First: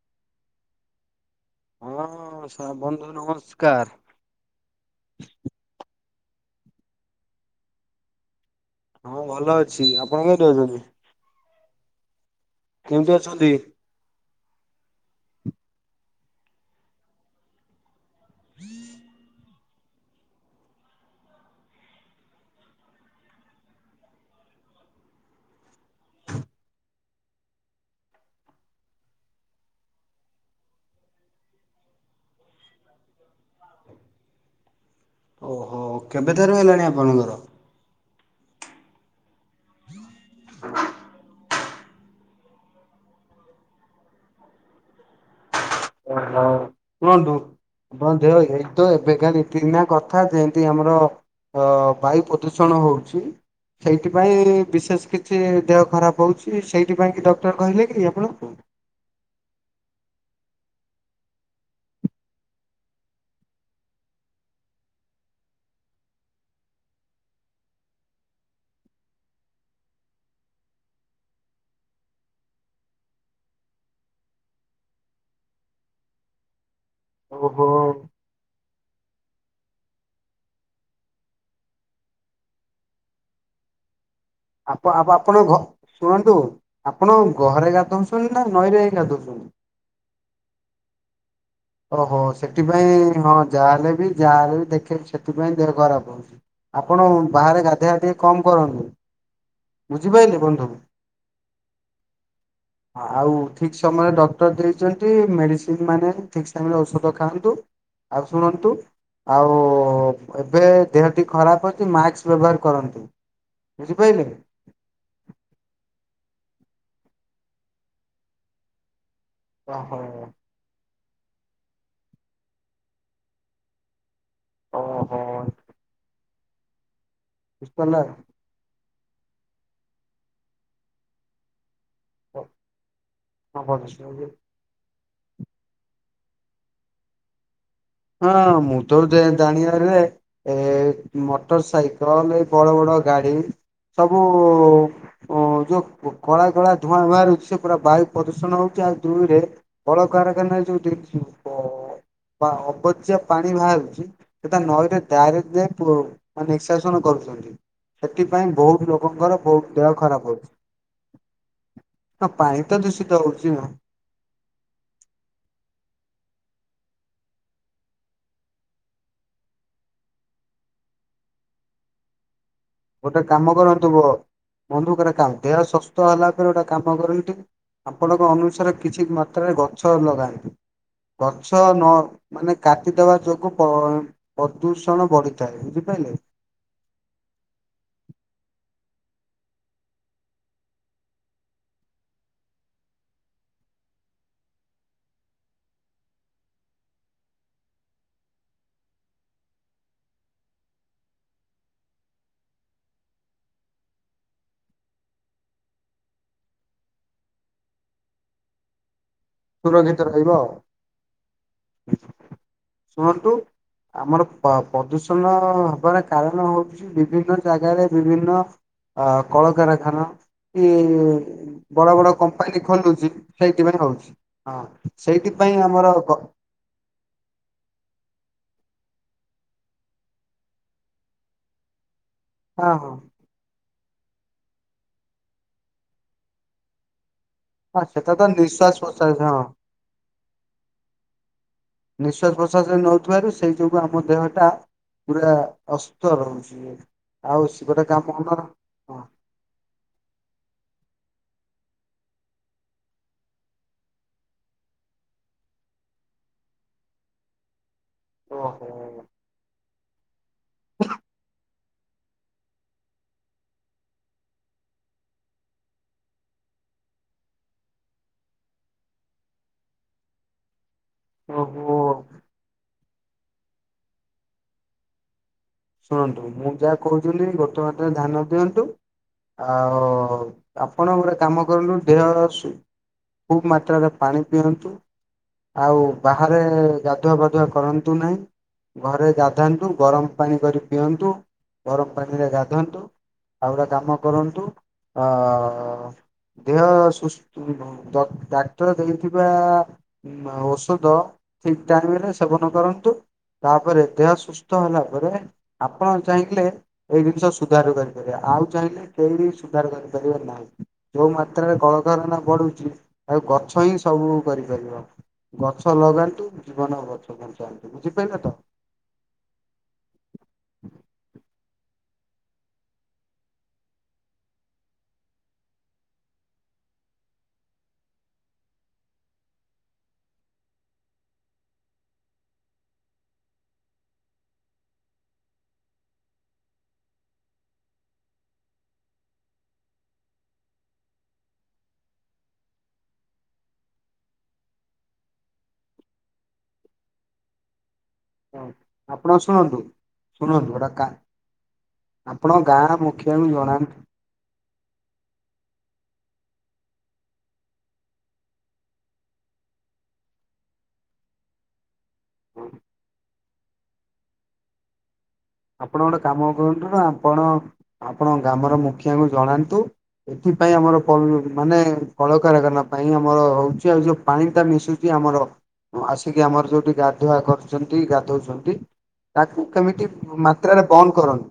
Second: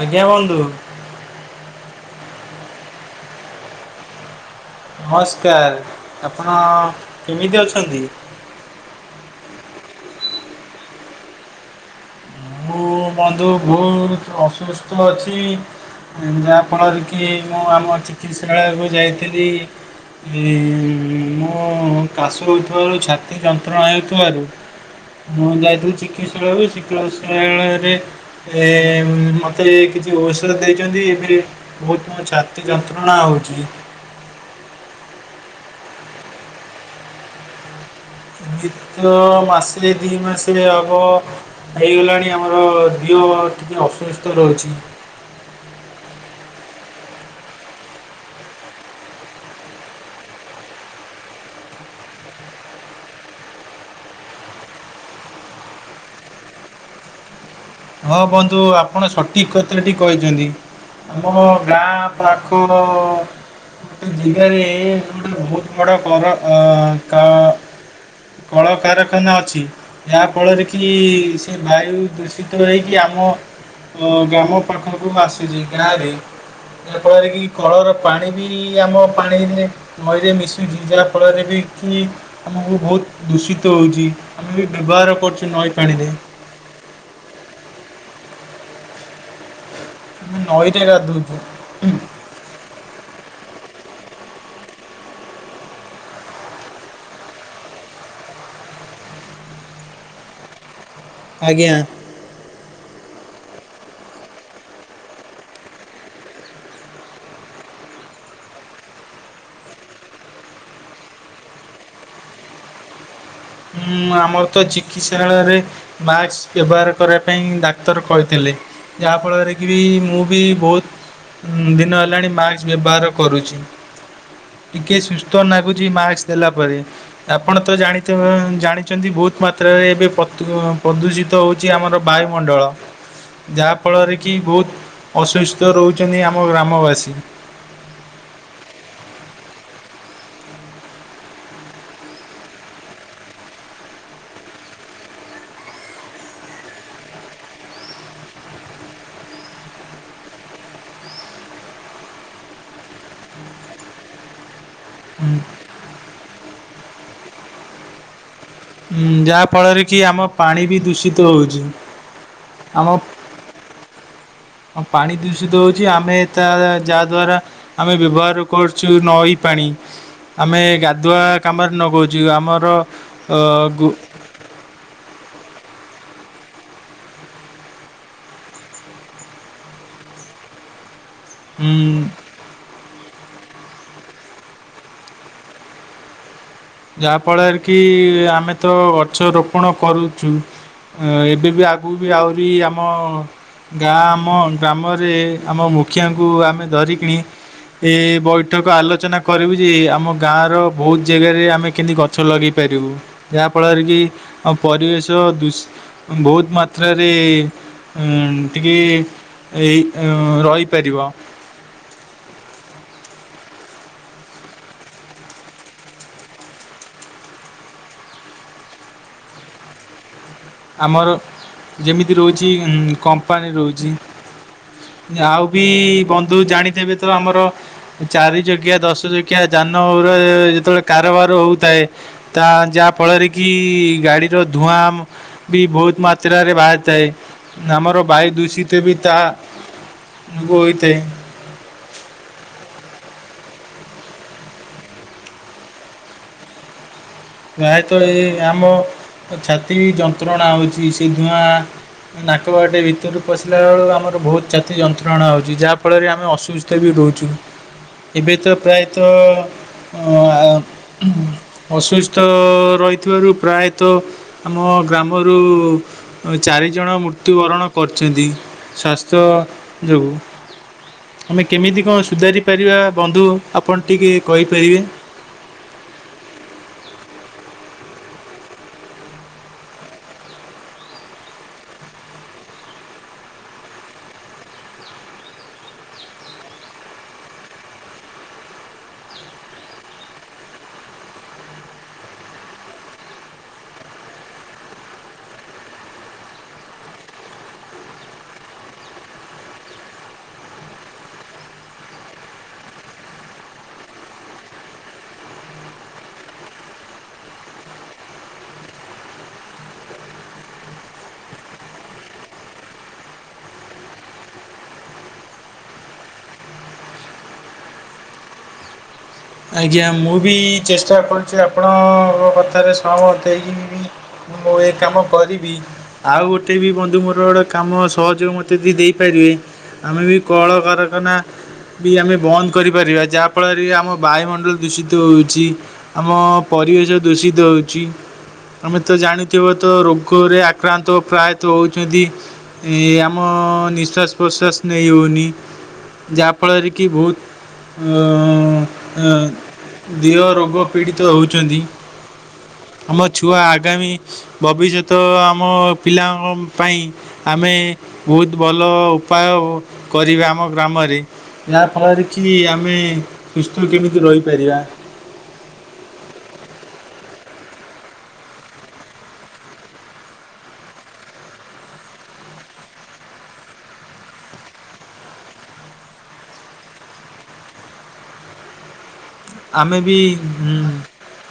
ଆଜ୍ଞା ବନ୍ଧୁ। ହଁ ହଁ ସ ବନ୍ଧୁ ନମସ୍କାର। ନମସ୍କାର ଆପଣ କେମିତି ଅଛନ୍ତି? ହଁ ଭଲ ଅଛି ଆପଣ କେମିତି ଅଛନ୍ତି? ମୁଁ କେମିତି ବନ୍ଧୁ ଅଛନ୍ତି? ଭୁଲ୍ ଅସୁସ୍ଥ ଅଛି ଯାହା ଫଳରେ କି ମୁଁ ଆମ ଚିକ୍ ଚିକସାଳୟକୁ ଯାଇଥିଲି। ଏଇ ମୁଁ କାଶ ହଉ ଥିବାରୁ ଛାତି ଯନ୍ତ୍ରଣା ହେଉଥିବାରୁ। ମୁଁ ଯାଇଥିଲୁ ଚିକିତ୍ସାଳୟରୁ ଚିକିତସାଳୟରେ ଏ ମତେ କିଛି ଔଷଧ ଦେଇଛନ୍ତି ଏବେ। ବହୁତ ମୋ ଛାତି ଯନ୍ତ୍ରଣା ହଉଛି। ଓହୋ କେବେ ଠାରୁ ହେଲାଣି ଆପଣଙ୍କର? ଦିତ ମାସେ ଦି ମାସେ ହବ। ହେଇଗଲାଣି ଆମର ଦିହ ଟିକେ ଅସୁସ୍ଥ ରହୁଛି। ଓ ହୋ କୁହନ୍ତୁ? ଆପଣଙ୍କ ଦେହ ଏତେ ଏବେକା ଦି ତିନ ଦିନ କଥା ଯେମିତି ଆମର ହଁ ବାୟୁ ପ୍ରଦୂଷଣ ହଉଛି। ସେଇଥିପାଇଁ ବିଶେଷ୍ କିଛି ଦେହ ଖରାପ ହୋଉଛି ସେଇଥି ପାଇଁ କି ଡକ୍ଟର୍ କହିଲେ କି ହଁ ଆପଣଙ୍କୁ? ବନ୍ଧୁ ଆ ପଣ ସଠିକ୍ କଥା ଟା ଠିକ୍ କହିଛନ୍ତି ଆମ ଗାଁ ପାଖ। ଗୋଟେ ଜିଲ୍ଲାରେ ଗୋଟେ ବୋହୁତ୍ ବଡ କର ଅ କ କଳକାରଖାନା ଅଛି ଯାହାଫଳରେ କି ସେ ବାୟୁଦୁ ଶୀତ ହେଇକି ଆମ ଗ୍ରାମ ପାଖକୁ ଆସିଚି ଗାଁରେ। ଯା ଫଳରେ କି ଓହୋ। କଳର ପାଣି ବି ଆମ ପାଣିରେ ନଈରେ ମିଶୁଚି ଯାହା ଫଳରେ ବି କି ଆମକୁ ବୋହୁତ୍ ଦୂଷିତ ହୋଉଛି ଆମେ ବି ଆପ ବ୍ୟବହାର ଆପଣ କରୁଛୁ ଘ ନଈ ପାଣିରେ। ଶୁଣନ୍ତୁ ଆପଣ ଘରେ ଗାଧଉଛନ୍ତି ନା ନଈରେ ଯାଇ ଗାଧଉଛନ୍ତି? ମୁଁ ନଇ ରେ ଗାଧଉଛି। ଓହୋ ସେଥିପାଇଁ ହଁ ଯାହାହେଲେ ବି ଯାହାହଲେ ବି ଦେଖେଇ ସେଥିପାଇଁ ଦେହ ଖରାପ୍ ହୋଉଚି। ଆପଣ ବାହାରେ ଗାଧେଇବା ଟିକେ କମ୍ କରନ୍ତୁ ବୁଝିପାଇଲେ ବନ୍ଧୁ? ଆଜ୍ଞା। ହଁ ଆଉ ଠିକ୍ ସମୟରେ ଡକ୍ଟର୍ ଦେଇଚନ୍ତି ମେଡିସିନ୍ ମାନେ ଠିକ୍ ସମୟ ରେ ଔଷଧ ଖାଆନ୍ତୁ ଆଉ ଶୁଣନ୍ତୁ। ଆଉ ଏବେ ଦେହ ଟି ଖରାପ ଅଛି ମାସ୍କ ବ୍ୟବହାର କରନ୍ତୁ। ହୁଁ ବୁଝିପାରିଲେ। ଆମର ତ ଚି ଚିକିତ୍ସାଳୟରେ ମାସ୍କ୍ ବ୍ୟବହାର କରିବା ପାଇଁ ଡାକ୍ତର କହିଥିଲେ ଯାହାଫଳରେ କିବି ଓହୋ ମୁଁ ବି ବଞହୁତ୍ ଦିନ ହେଲାଣି ମାସ୍କ୍ ବ୍ୟବହାର କରୁଛି। ଟିକେ ଓହୋ ସୁସ୍ଥ ନାଗୁଚି ମାସ୍କ ଦେଲା ପରେ, ଆପଣ ତ ଜାଣିଥିବେ ଜାଣିଚନ୍ତି ବୋହୁତ୍ ମାତ୍ରାରେ ଏବେ ପ୍ରତୁ ପ୍ରଦୂଷି ତ ହଉଚି ଆମର ବୁଝିପାରିଲ। ବାୟୁମଣ୍ଡଳ ଯାହାଫଳରେ କି ବୋହୁତ ଅସୁସ୍ଥ ରହୁଚନ୍ତି ଆମ ଗ୍ରାମବାସୀ। ହଁ ମୁଁ ତ ଜେ ଜାଣିବାରେ ଏ ମଟର୍ ସାଇକଲ୍ ଏ ବଡ ବଡ ଗାଡି ସବୁ ଓ ଯୋଉ କଳା କଳା ଧୂଆଁ ବାହାରୁଛି ସେ ପୁରା ବାୟୁ ପ୍ରଦୂଷଣ ହୋଉଛି ଆଉ ଦୁଇରେ କଳକାରଖାନା ରେ ଯୋଉ ଦେଖିବ ବା ଅ ପଚା ପାଣି ବାହାରୁଚି ସେ ତା ନଈରେ ଡାଇରେକ୍ଟ ଯାଇଁ ପ ମାନେ ନିକ୍ସାସନ କରୁଚନ୍ତି। ସେଥିପାଇଁ ବୋହୁ ହୁଁ ଯାହା ଫଳରେ କି ଆମ ପାଣି ବି ଦୂଷିତ ହୋଉଛି। ହଁ ପାଣି ତ ଦୂଷିତ ହୋଉଛି ଆଉ। ହଁ ପାଣି ଦୂଷିତ ହୋଉଚି ଆମେ ତା ଯାହା ଦ୍ଵାରା ଆମେ ବ୍ୟବହାର କରୁଚୁ ନଈ ପାଣି। ଆମେ ଗାଧୁଆ କାମରେ ନଗୋଉଚୁ ଆମର ଗୋଟେ ଅ କାମ କରନ୍ତୁ ଗୁ ବ ବନ୍ଧୁ କରା କାମ ଦେହ ସୁସ୍ଥ ହେଲା ପରେ ଗୋଟେ କାମ କରନ୍ତୁ। ଆପଣଙ୍କ ଅନୁସାରେ କିଛି ମାତ୍ରାରେ ଗଛ ଲଗାନ୍ତୁ, ଗଛ ନ ଉଁ ମାନେ କାଟିଦବା ଯୋଗୁ ପ ପଦୂଷଣ ବଢିଥାଏ ବୁଝିପାଇଲେ। ଯାହା ଫଳରେ କି ଆମେ ତ ଗଛ ରୋପଣ କରୁଚୁ। ଏବେ ବି ଆଗକୁ ବି ଆହୁରି ଆମ ଗାଁ ଆମ ଗ୍ରାମରେ ଆମ ମୁଖିଆଙ୍କୁ ଆମେ ଧରିକିଣି ଏ ବୈଠକ ଆଲୋଚନା କରିବୁ ଯେ ଆମ ଗାଁର ବୋହୁତ୍ ଜାଗାରେ ଆମ୍ ଆମେ କେମିତି ଗଛ ଲଗେଇ ପାରିବୁ ଯାହାଫଳରେ କି ଆମ ପରିବେଶ ଦୂ ବୋହୁତ୍ ମାତ୍ରାରେ ଟିକେ ଏଇ ସୁରକ୍ଷିତ ରହିବ ଆଉ ରହିପାରିବ। ଶୁଣନ୍ତୁ ଆମର ପ୍ରଦୂଷଣ ହବାର କାରଣ ହଉଚି ବିଭିନ୍ନ ଜାଗାରେ ବିଭିନ୍ନ ଅ କଳକାରଖାନା ଆମର ଏଇ ବଡ଼ ଯେମିତି ବଡ଼ ରହୁଛି କମ୍ପାନୀ ଖୋଲୁଛି କମ୍ପାନୀ ସେଇଥିପାଇଁ ରହୁଛି ହଉଛି। ହଁ ଆଉ ସେଇଥିପାଇଁ ବି ଆମର ଗ ବନ୍ଧୁ ଜାଣିଥିବେ ତ ଆମର ଚାରି ଚକିଆ ଦଶ ଚକିଆ ଯାନରେ ଯେତେବେଳେ କାରବାର ହଉଥାଏ ତା ହଁ ହଁ। ଯାହା ଫଳରେ କି ଗାଡ଼ିର ଧୂଆଁ ବି ବହୁତ ମାତ୍ରାରେ ବାହାରିଥାଏ। ହଁ ଆମର ସେଟା ତ ବାୟୁ ନିଶ୍ଵାସ ଦୂଷିତ ବି ପ୍ରଶ୍ଵାସ ତାହା ହଁ ସବୁ ହୋଇଥାଏ। ନିଶ୍ୱାସ ପ୍ରଶ୍ୱାସ ନେଉଥିବାରୁ ସେଇ ଯୋଗୁଁ ଆମ ଦେହଟା ପୁରା ଅସୁସ୍ଥ ରହୁଛି ଆଉ ସେ ଗୋଟେ କାମ କର ହଁ ତ ଛାତି ବି ଯନ୍ତ୍ରଣା ହଉଛି ସେ ଧୂଆଁ ନାକବାଟେ ଭିତରୁକୁ ପଶିଲା ବେଳକୁ ଆମର ବହୁତ ଛାତି ଯନ୍ତ୍ରଣା ହଉଛି ଯାହା ଫଳରେ ଆମେ ଅସୁସ୍ଥ ତେ ବି ଦଉଚୁ ଏବେ ତ ଓହୋ। ପ୍ରାୟତଃ ଅ ଆ ଅସୁ ସ୍ଥ ରହିଥିବାରୁ ପ୍ରାୟତଃ ଆମ ଗ୍ରାମରୁ ଚାରିଜଣ ମୃତ୍ୟୁବରଣ କରିଛନ୍ତି ସ୍ୱାସ୍ଥ୍ୟ ଯୋଗୁଁ। ଆମେ ଓହୋ କେମିତି କଣ ସୁଧାରି ପାରିବା ବନ୍ଧୁ ଆପଣ ଟିକେ କହିପାରିବେ? ଶୁଣନ୍ତୁ ମୁଁ ଯାହା କହୁଥିଲି ଗୋଟେ ମାତ୍ର ଧ୍ୟାନ ଦିଅନ୍ତୁ। ଆଉ ଆପଣ ଗୋଟେ କାମ କରନ୍ତୁ ଦେହର ସୁ ଖୁବ୍ ମାତ୍ରାରେ ପାଣି ପିଅନ୍ତୁ। ଆଉ ବାହାରେ ଗାଧୁଆ ପାଧୁଆ କରନ୍ତୁ ନାହିଁ। ଘରେ ଗାଧାନ୍ତୁ ଗରମ ପାଣି କରି ପିଅନ୍ତୁ ଗରମ ପାଣିରେ ଗାଧାନ୍ତୁ। ଆଉ ଗୋଟେ କାମ କରନ୍ତୁ ଅ ଦେହ ସୁସ୍ଥ ଡକ୍ ଡାକ୍ତର ଦେଇଥିବା ଔଷଧ ଠିକ୍ ଟାଇମ୍ ରେ ସେବନ କରନ୍ତୁ ତାପରେ ଦେହ ସୁସ୍ଥ ହେଲା ପରେ ଆପଣ ଚାହିଁଥିଲେ ଏଇ ଜିନିଷ ସୁଧାର କରିପାରିବା ଆଉ ଚାହିଁଲେ କେହି ବି ସୁଧାର କରିପାରିବେ ନାହିଁ। ଯୋଉ ମାତ୍ରାରେ କଳକାରଖାନା ବଢୁଛି ଆଉ ଗଛ ହିଁ ସବୁ କରିପାରିବ। ଗଛ ଲଗାନ୍ତୁ ଜୀବନ ଗଛ ବଞ୍ଚାନ୍ତୁ ବୁଝିପାରିଲେ ତ? ଆଜ୍ଞା ମୁଁ ବି ଚେଷ୍ଟା କରୁଛି ଆପଣଙ୍କ କଥାରେ ସହମତ ହେଇକି ବି ମୁଁ ଏ କାମ କରିବି। ଆଉ ଗୋଟେ ବି ବନ୍ଧୁ ମୋର ଗୋଟେ କାମ ସହଯୋଗ ମୋତେ ବି ଦେଇ ଦେଇପାରିବେ। ଆମେ ବି କଳକାରଖାନା ବି ଆମେ ବନ୍ଦ କରିପାରିବା ଯାହା ଫଳରେ ବି ଆମ ବାୟୁମଣ୍ଡଳ ଦୂଷିତ ହେଉଛି ଆମ ପରିବେଶ ଦୂଷିତ ହେଉଛି। ତମେ ତ ଜାଣିଥିବ ତ ରୋଗରେ ଆକ୍ରାନ୍ତ ପ୍ରାୟତଃ ହଉଛନ୍ତି। ଏ ଆମ ନିଶ୍ୱାସ ପ୍ରଶ୍ୱାସ ନେଇ ହେଉନି ଯାହାଫଳରେ କି ବହୁତ୍ ଅ ଆପଣ ଅ ଶୁଣନ୍ତୁ ଦେହ ଶୁଣନ୍ତୁ ରୋଗ ଗୋଟା କା ପୀଡ଼ିତ ହଉଛନ୍ତି। ଆପଣ ଙ୍କ ଗାଁର ମୁଖିଆଙ୍କୁ ଜଣା ଆଗାମୀ ଭବିଷ୍ୟତ ଆମ ପିଲାଙ୍କ ପାଇଁ ଆମେ ବହୁତ ଭଲ ଉପାୟ କରିବା ଆମ ଗ୍ରାମରେ ଯାହାଫଳରେ କି ଆମେ ସୁସ୍ଥ କେମିତି ରହିପାରିବା? ଆପଣ ଗୋଟେ କାମ କରନ୍ତୁ ନା ଆପଣ ଆପଣଙ୍କ ଗ୍ରାମର ମୁଖିଆଙ୍କୁ ଜଣାନ୍ତୁ। ଏଥିପାଇଁ ଆମର ପଲ୍ ମାନେ କଳକାରଖାନା ପାଇଁ ଆମର ହଉଛି ଆଉ ଯୋଉ ପାଣିଟା ମିଶୁଛି ଆମର ଆସିକି ଆମର ଯୋଉଠି ଗାଧୁଆ କରୁଛନ୍ତି ଗାଧଉଛନ୍ତି ତାକୁ କେମିତି ହୁଁ ମାତ୍ରାରେ ବନ୍ଦ କରନ୍ତୁ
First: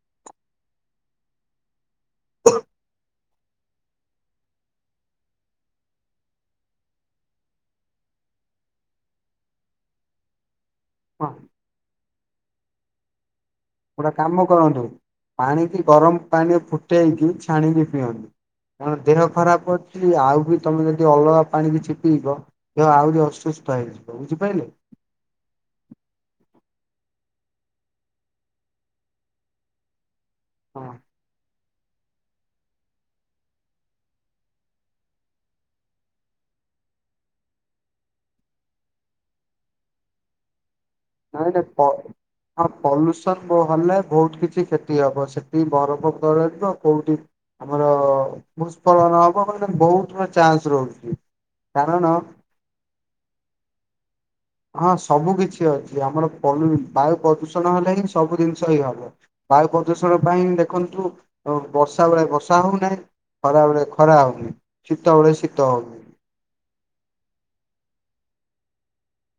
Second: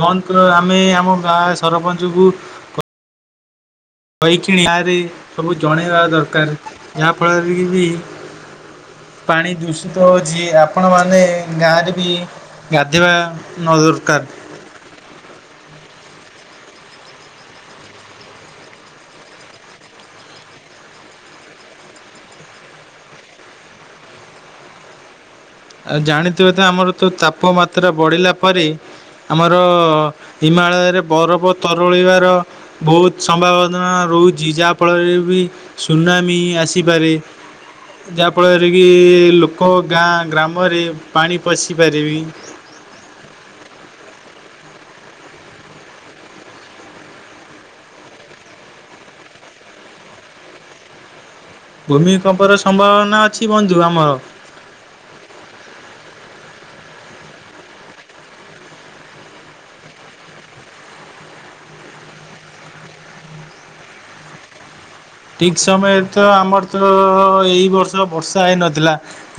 ବନ୍ଦ ଆମେ ଆମ ଗାଁ ସରପଞ୍ଚକୁ ହଁ କହିକିଣିଆରେ ସବୁ ଜଣେଇବା ଦରକାର ଯାହାଫଳରେ କିବି ପାଣି ଦୂଷିତ ହଉଛି ଆପଣ ମାନେ ହଁ ଗାଁରେ ବି ଗାଧଇବା- - ଗୋଟେ କାମ କରନ୍ତୁ ପାଣିକି ଗରମ ପାଣିରେ ଫୁଟେଇକି ଛାଣିକି ପିଅନ୍ତୁ। କଣ ଦେହ ଖରାପ ଅଛି ଆଉ ବି ତମେ ଯଦି ଅଲଗା ପାଣି ବି କିଛି ପିଇବ। ଦେହ ଆହୁରି ଅସୁସ୍ଥ ହେଇଯିବ ବୁଝିପାରିଲେ। ଜାଣିଥିବେ ତ ଆମର ତ ତାପମାତ୍ରା ବଢିଲା ପରେ ଆମର - - ହଁ। ହିମାଳୟରେ ବରଫ ତରଳିବାର ବହୁତ ସମ୍ଭାବଦନା ରହୁଛି ଯାହାଫଳରେ ବି ସୁନାମୀ ଆସିପାରେ ଯାହାଫଳରେ କି ଲୋକ ଗାଁ ଗ୍ରାମ ମରି [unintelligible] ପଲୁସନ ହେଲେ ବହୁତ କିଛି କ୍ଷତି ହବ ସେଠି ବରଫ ତରଳିବ କୋଉଠି ଆମର ଭୁସ୍ଖଳନ ହବ ମାନ ବହୁତ ଚାନ୍ସ ରହୁଛି। କାରଣ ଭୂମିିକମ୍ପର ସମ୍ଭାବନା ଅଛି ବନ୍ଧୁ ଆମର। ହଁ ସବୁ କିଛି ଅଛି ଆମର ପଲ ବାୟୁ ପ୍ରଦୂଷଣ ହେଲେ ହିଁ ସବୁ ଜିନିଷ ହିଁ ହବ। ବାୟୁ ପ୍ରଦୂଷଣ ପାଇଁ ଦେଖନ୍ତୁ ବର୍ଷା ବଳେ ବର୍ଷା ହଉନାହିଁ। ଖରାବେଳେ ଖରା ହଉନି। ଶୀତ ବେଳେ ଠିକ୍ ଶୀତ ସମୟରେ ହଉନି ତ ଆମର ତ ଏଇ ବର୍ଷ ବର୍ଷା ହେଇନଥିଲା।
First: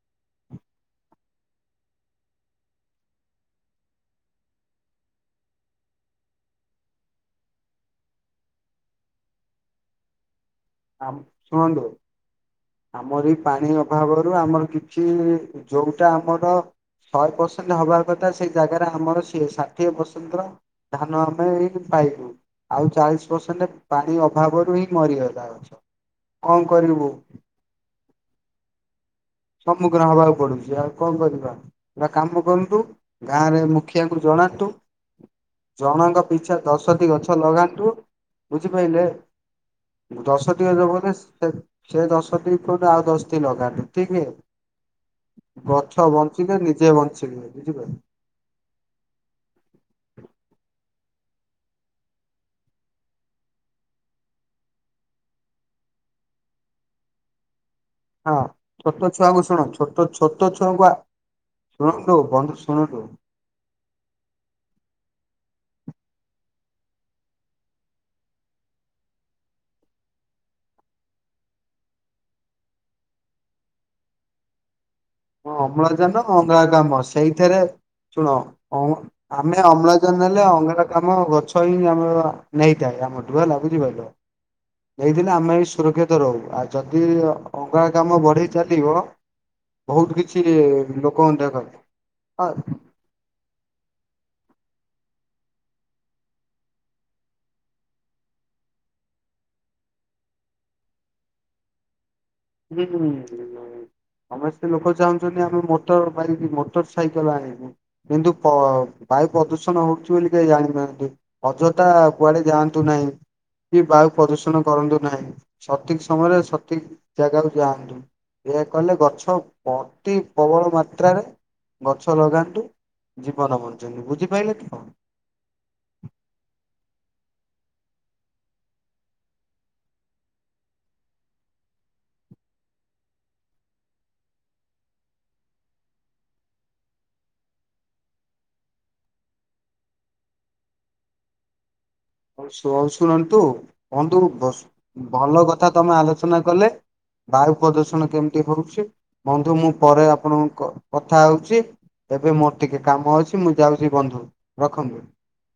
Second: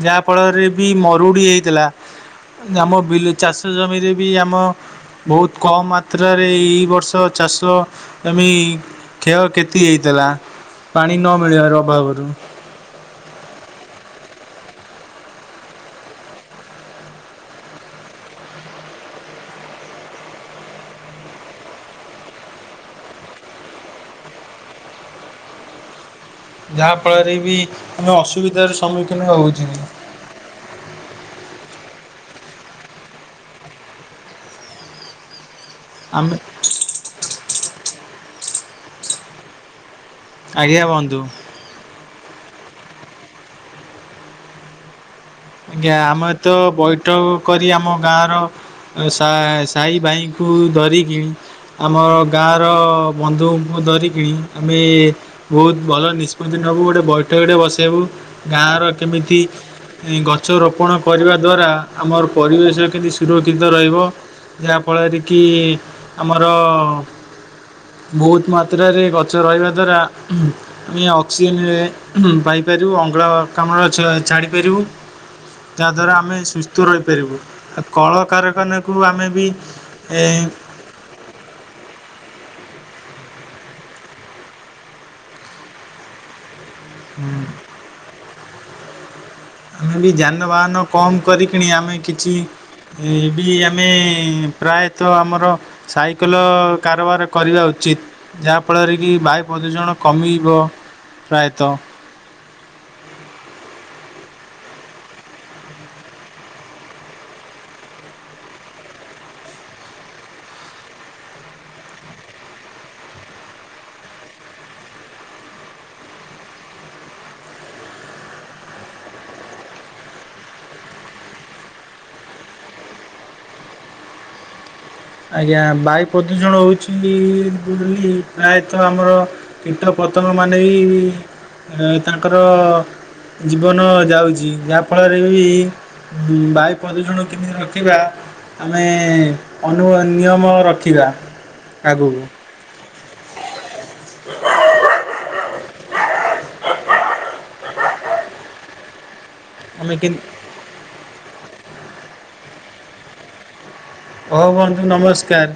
ଯାହା ଫଳରେ ବି ମରୁଡି ହେଇଥିଲା। ଆମ ବିଲ ଚାଷ ଜମିରେ ବି ଆମ ବହୁତ କମ୍ ମାତ୍ରାରେ ଏଇ ବର୍ଷ ଚାଷ ଏମି କ୍ଷୟ କ୍ଷତି ହେଇଥିଲା ଆମ ପାଣି ନ ମିଳିବାରୁ ଶୁଣନ୍ତୁ ଅଭାବରୁ। ଆମର ଏଇ ପାଣି ଅଭାବରୁ ଆମର କିଛି ଯୋଉଟା ଆମର ଶହେ ପରସେଣ୍ଟ ହବା କଥା ସେ ଜାଗାରେ ଆମର ସିଏ ଷାଠିଏ ପରସେଣ୍ଟର ଧାନ ଆମେ ଏଇି ପାଇବୁ। ଆଉ ଚାଳିଶ ପରସେଣ୍ଟ ପାଣି ଅଭାବରୁ ହିଁ ମରିଗଲା। କଣ ଯାହା କରିବୁ ଫଳରେ ବି ଆମେ ଅସୁବିଧାର ସମ୍ମୁଖୀନ ହଉଛୁ। ସମ୍ମୁଖୀନ ହବାକୁ ପଡୁଛି ଆଉ, କଣ କରିବା, କାମ କରନ୍ତୁ ଗାଁରେ ମୁଖିଆଙ୍କୁ ଜଣାନ୍ତୁ। ଜଣଙ୍କ ଆମେ ପିଛା ଦଶଟି ଗଛ ଲଗାନ୍ତୁ ବୁଝିପାରିଲେ। ଆଜ୍ଞା ବନ୍ଧୁ। [unintelligible] ଠିକ ହେ। ଆଜ୍ଞା ଆମେ ତ ବୈଠକ କରି ବୁଝିଲେ ଆମ ଗାଁର ସା ସାହି ଭାଇଙ୍କୁ ଧରିକି। ଆମର ଗାଁର ବନ୍ଧୁଙ୍କୁ ଧରିକିଣି ଆମେ ବହୁତ ଭଲ ନିଷ୍ପତ୍ତି ନବୁ ଗୋଟେ ବୈଠକଟେ ବସେଇବୁ ହଁ ଗାଁର ଛୋଟ ଛୁଆଙ୍କୁ କେମିତି- - ଶୁଣ ଛୋଟ ଏଇ ଛୋଟ ଛୁଆଙ୍କୁ ଆ ଗଛରୋପଣ କରିବା ଦ୍ୱାରା ଶୁଣନ୍ତୁ ଆମର ବନ୍ଧୁ ପରିବେଶ ଶୁଣନ୍ତୁ କେମିତି ସୁରକ୍ଷି କ୍ଷିତ ରହିବ ଯାହାଫଳରେ କି ଆମର ବହୁତ ମାତ୍ରାରେ ଗଛ ରହିବା ଦ୍ୱାରା, ଅକ୍ସିଜେନରେ ପାଇପାରିବୁ ଅଙ୍ଗଳକାମ୍ଳ ଛାଡ଼ିପାରିବୁ। ହଁ ଯାହାଦ୍ୱାରା ଅମ୍ଳଜାନ ଆମେ ସୁସ୍ଥ ଅଙ୍ଗାରକାମ୍ଳ ରହିପାରିବୁ ସେଇଥିରେ ଆଉ ଶୁଣ କଳକାରଖାନାକୁ ବି ଆମେ ଅମ୍ଳଜାନ ଏ ନେଲେ ଅଙ୍ଗାର ଆମର ଗଛ ହିଁ ଆମର ନେଇଥାଏ ଆମଠୁ ହେଲା ବୁଝିପାରିଲ। ନେଇଥିଲେ ଆମେ ବି ସୁରକ୍ଷିତ ରହୁ ଆଉ ଯଦି ଅଙ୍ଗାରକାମ୍ଳ ବଢେଇ ଚାଲିବ ଆମେ ବହୁତ ବି କିଛି ଯାନବାହାନ କମ୍ ଲୋକଙ୍କ ଦେହ କରିକିଣି ଆମେ କିଛି ଖରାପ ଏ ବି ଆମେ ପ୍ରାୟତଃ ଆମର ସାଇକେଲ କାରବାର କରିବା ଉଚିତ। ଯାହାଫଳରେ କି ବାୟୁ ପ୍ରଦୂଷଣ କମିବ ପ୍ରାୟତଃ। ହୁଁ ହୁଁ। ସମସ୍ତେ ଲୋକ ଚାହୁଁଛନ୍ତି ଆମେ ମୋଟର ବାଇକ୍ ମୋଟର ସାଇକେଲ ଆଣିବୁ। କିନ୍ତୁ ପ ବାୟୁ ପ୍ରଦୂଷଣ ହଉଛି ବୋଲି କେହି ଜାଣୁନାହାନ୍ତି। ଅଯୋଥା କୁଆଡେ ଯାଆନ୍ତୁ ନାହିଁ। କି ବାୟୁ ପ୍ରଦୂଷଣ କରନ୍ତୁ ନାହିଁ। ସଠିକ ସମୟରେ ସଠିକ ଜାଗାକୁ ଯାଆନ୍ତୁ। ଏହା କଲେ ଗଛ ଅତି ପ୍ରବଳ ମାତ୍ରାରେ ଗଛ ଲଗାନ୍ତୁ। ଜୀବନ ବଞ୍ଚୁନି ବୁଝିପାଇଲେ ତ। ଆଜ୍ଞା ବାୟୁ ପ୍ରଦୂଷଣ ହେଉଛି ପ୍ରାୟତଃ ଆମର କୀଟ ପତଙ୍ଗ ମାନେ ବି ତାଙ୍କର ଜୀବନ ଯାଉଛି ଯାହା ଫଳରେ ବି ବାୟୁ ପ୍ରଦୂଷଣ କିମିତି ରଖିବା ଆମେ ଅନୁବା ନିୟମ ରଖିବା ଆଗକୁ। [unintelligible] ଭଲ କଥା ତମେ ଆଲୋଚନା କଲେ ବାୟୁ ପ୍ରଦୂଷଣ କେମିତି ହଉଛି? ବନ୍ଧୁ ମୁଁ ଆମେ ପରେ କେମିତି ଆପଣଙ୍କୁ କ କଥା ହଉଛି ଏବେ ମୋର ଟିକେ କାମ ଅଛି। ମୁଁ ଯାଉଛି ବନ୍ଧୁ ହଉ ବନ୍ଧୁ ରଖନ୍ତୁ ନମସ୍କାର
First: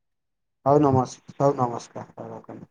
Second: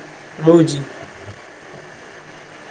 ରହୁଛି। ହଉ ନମସ୍କ ହଉ ନମସ୍କାର ହଉ ରଖନ୍ତୁ।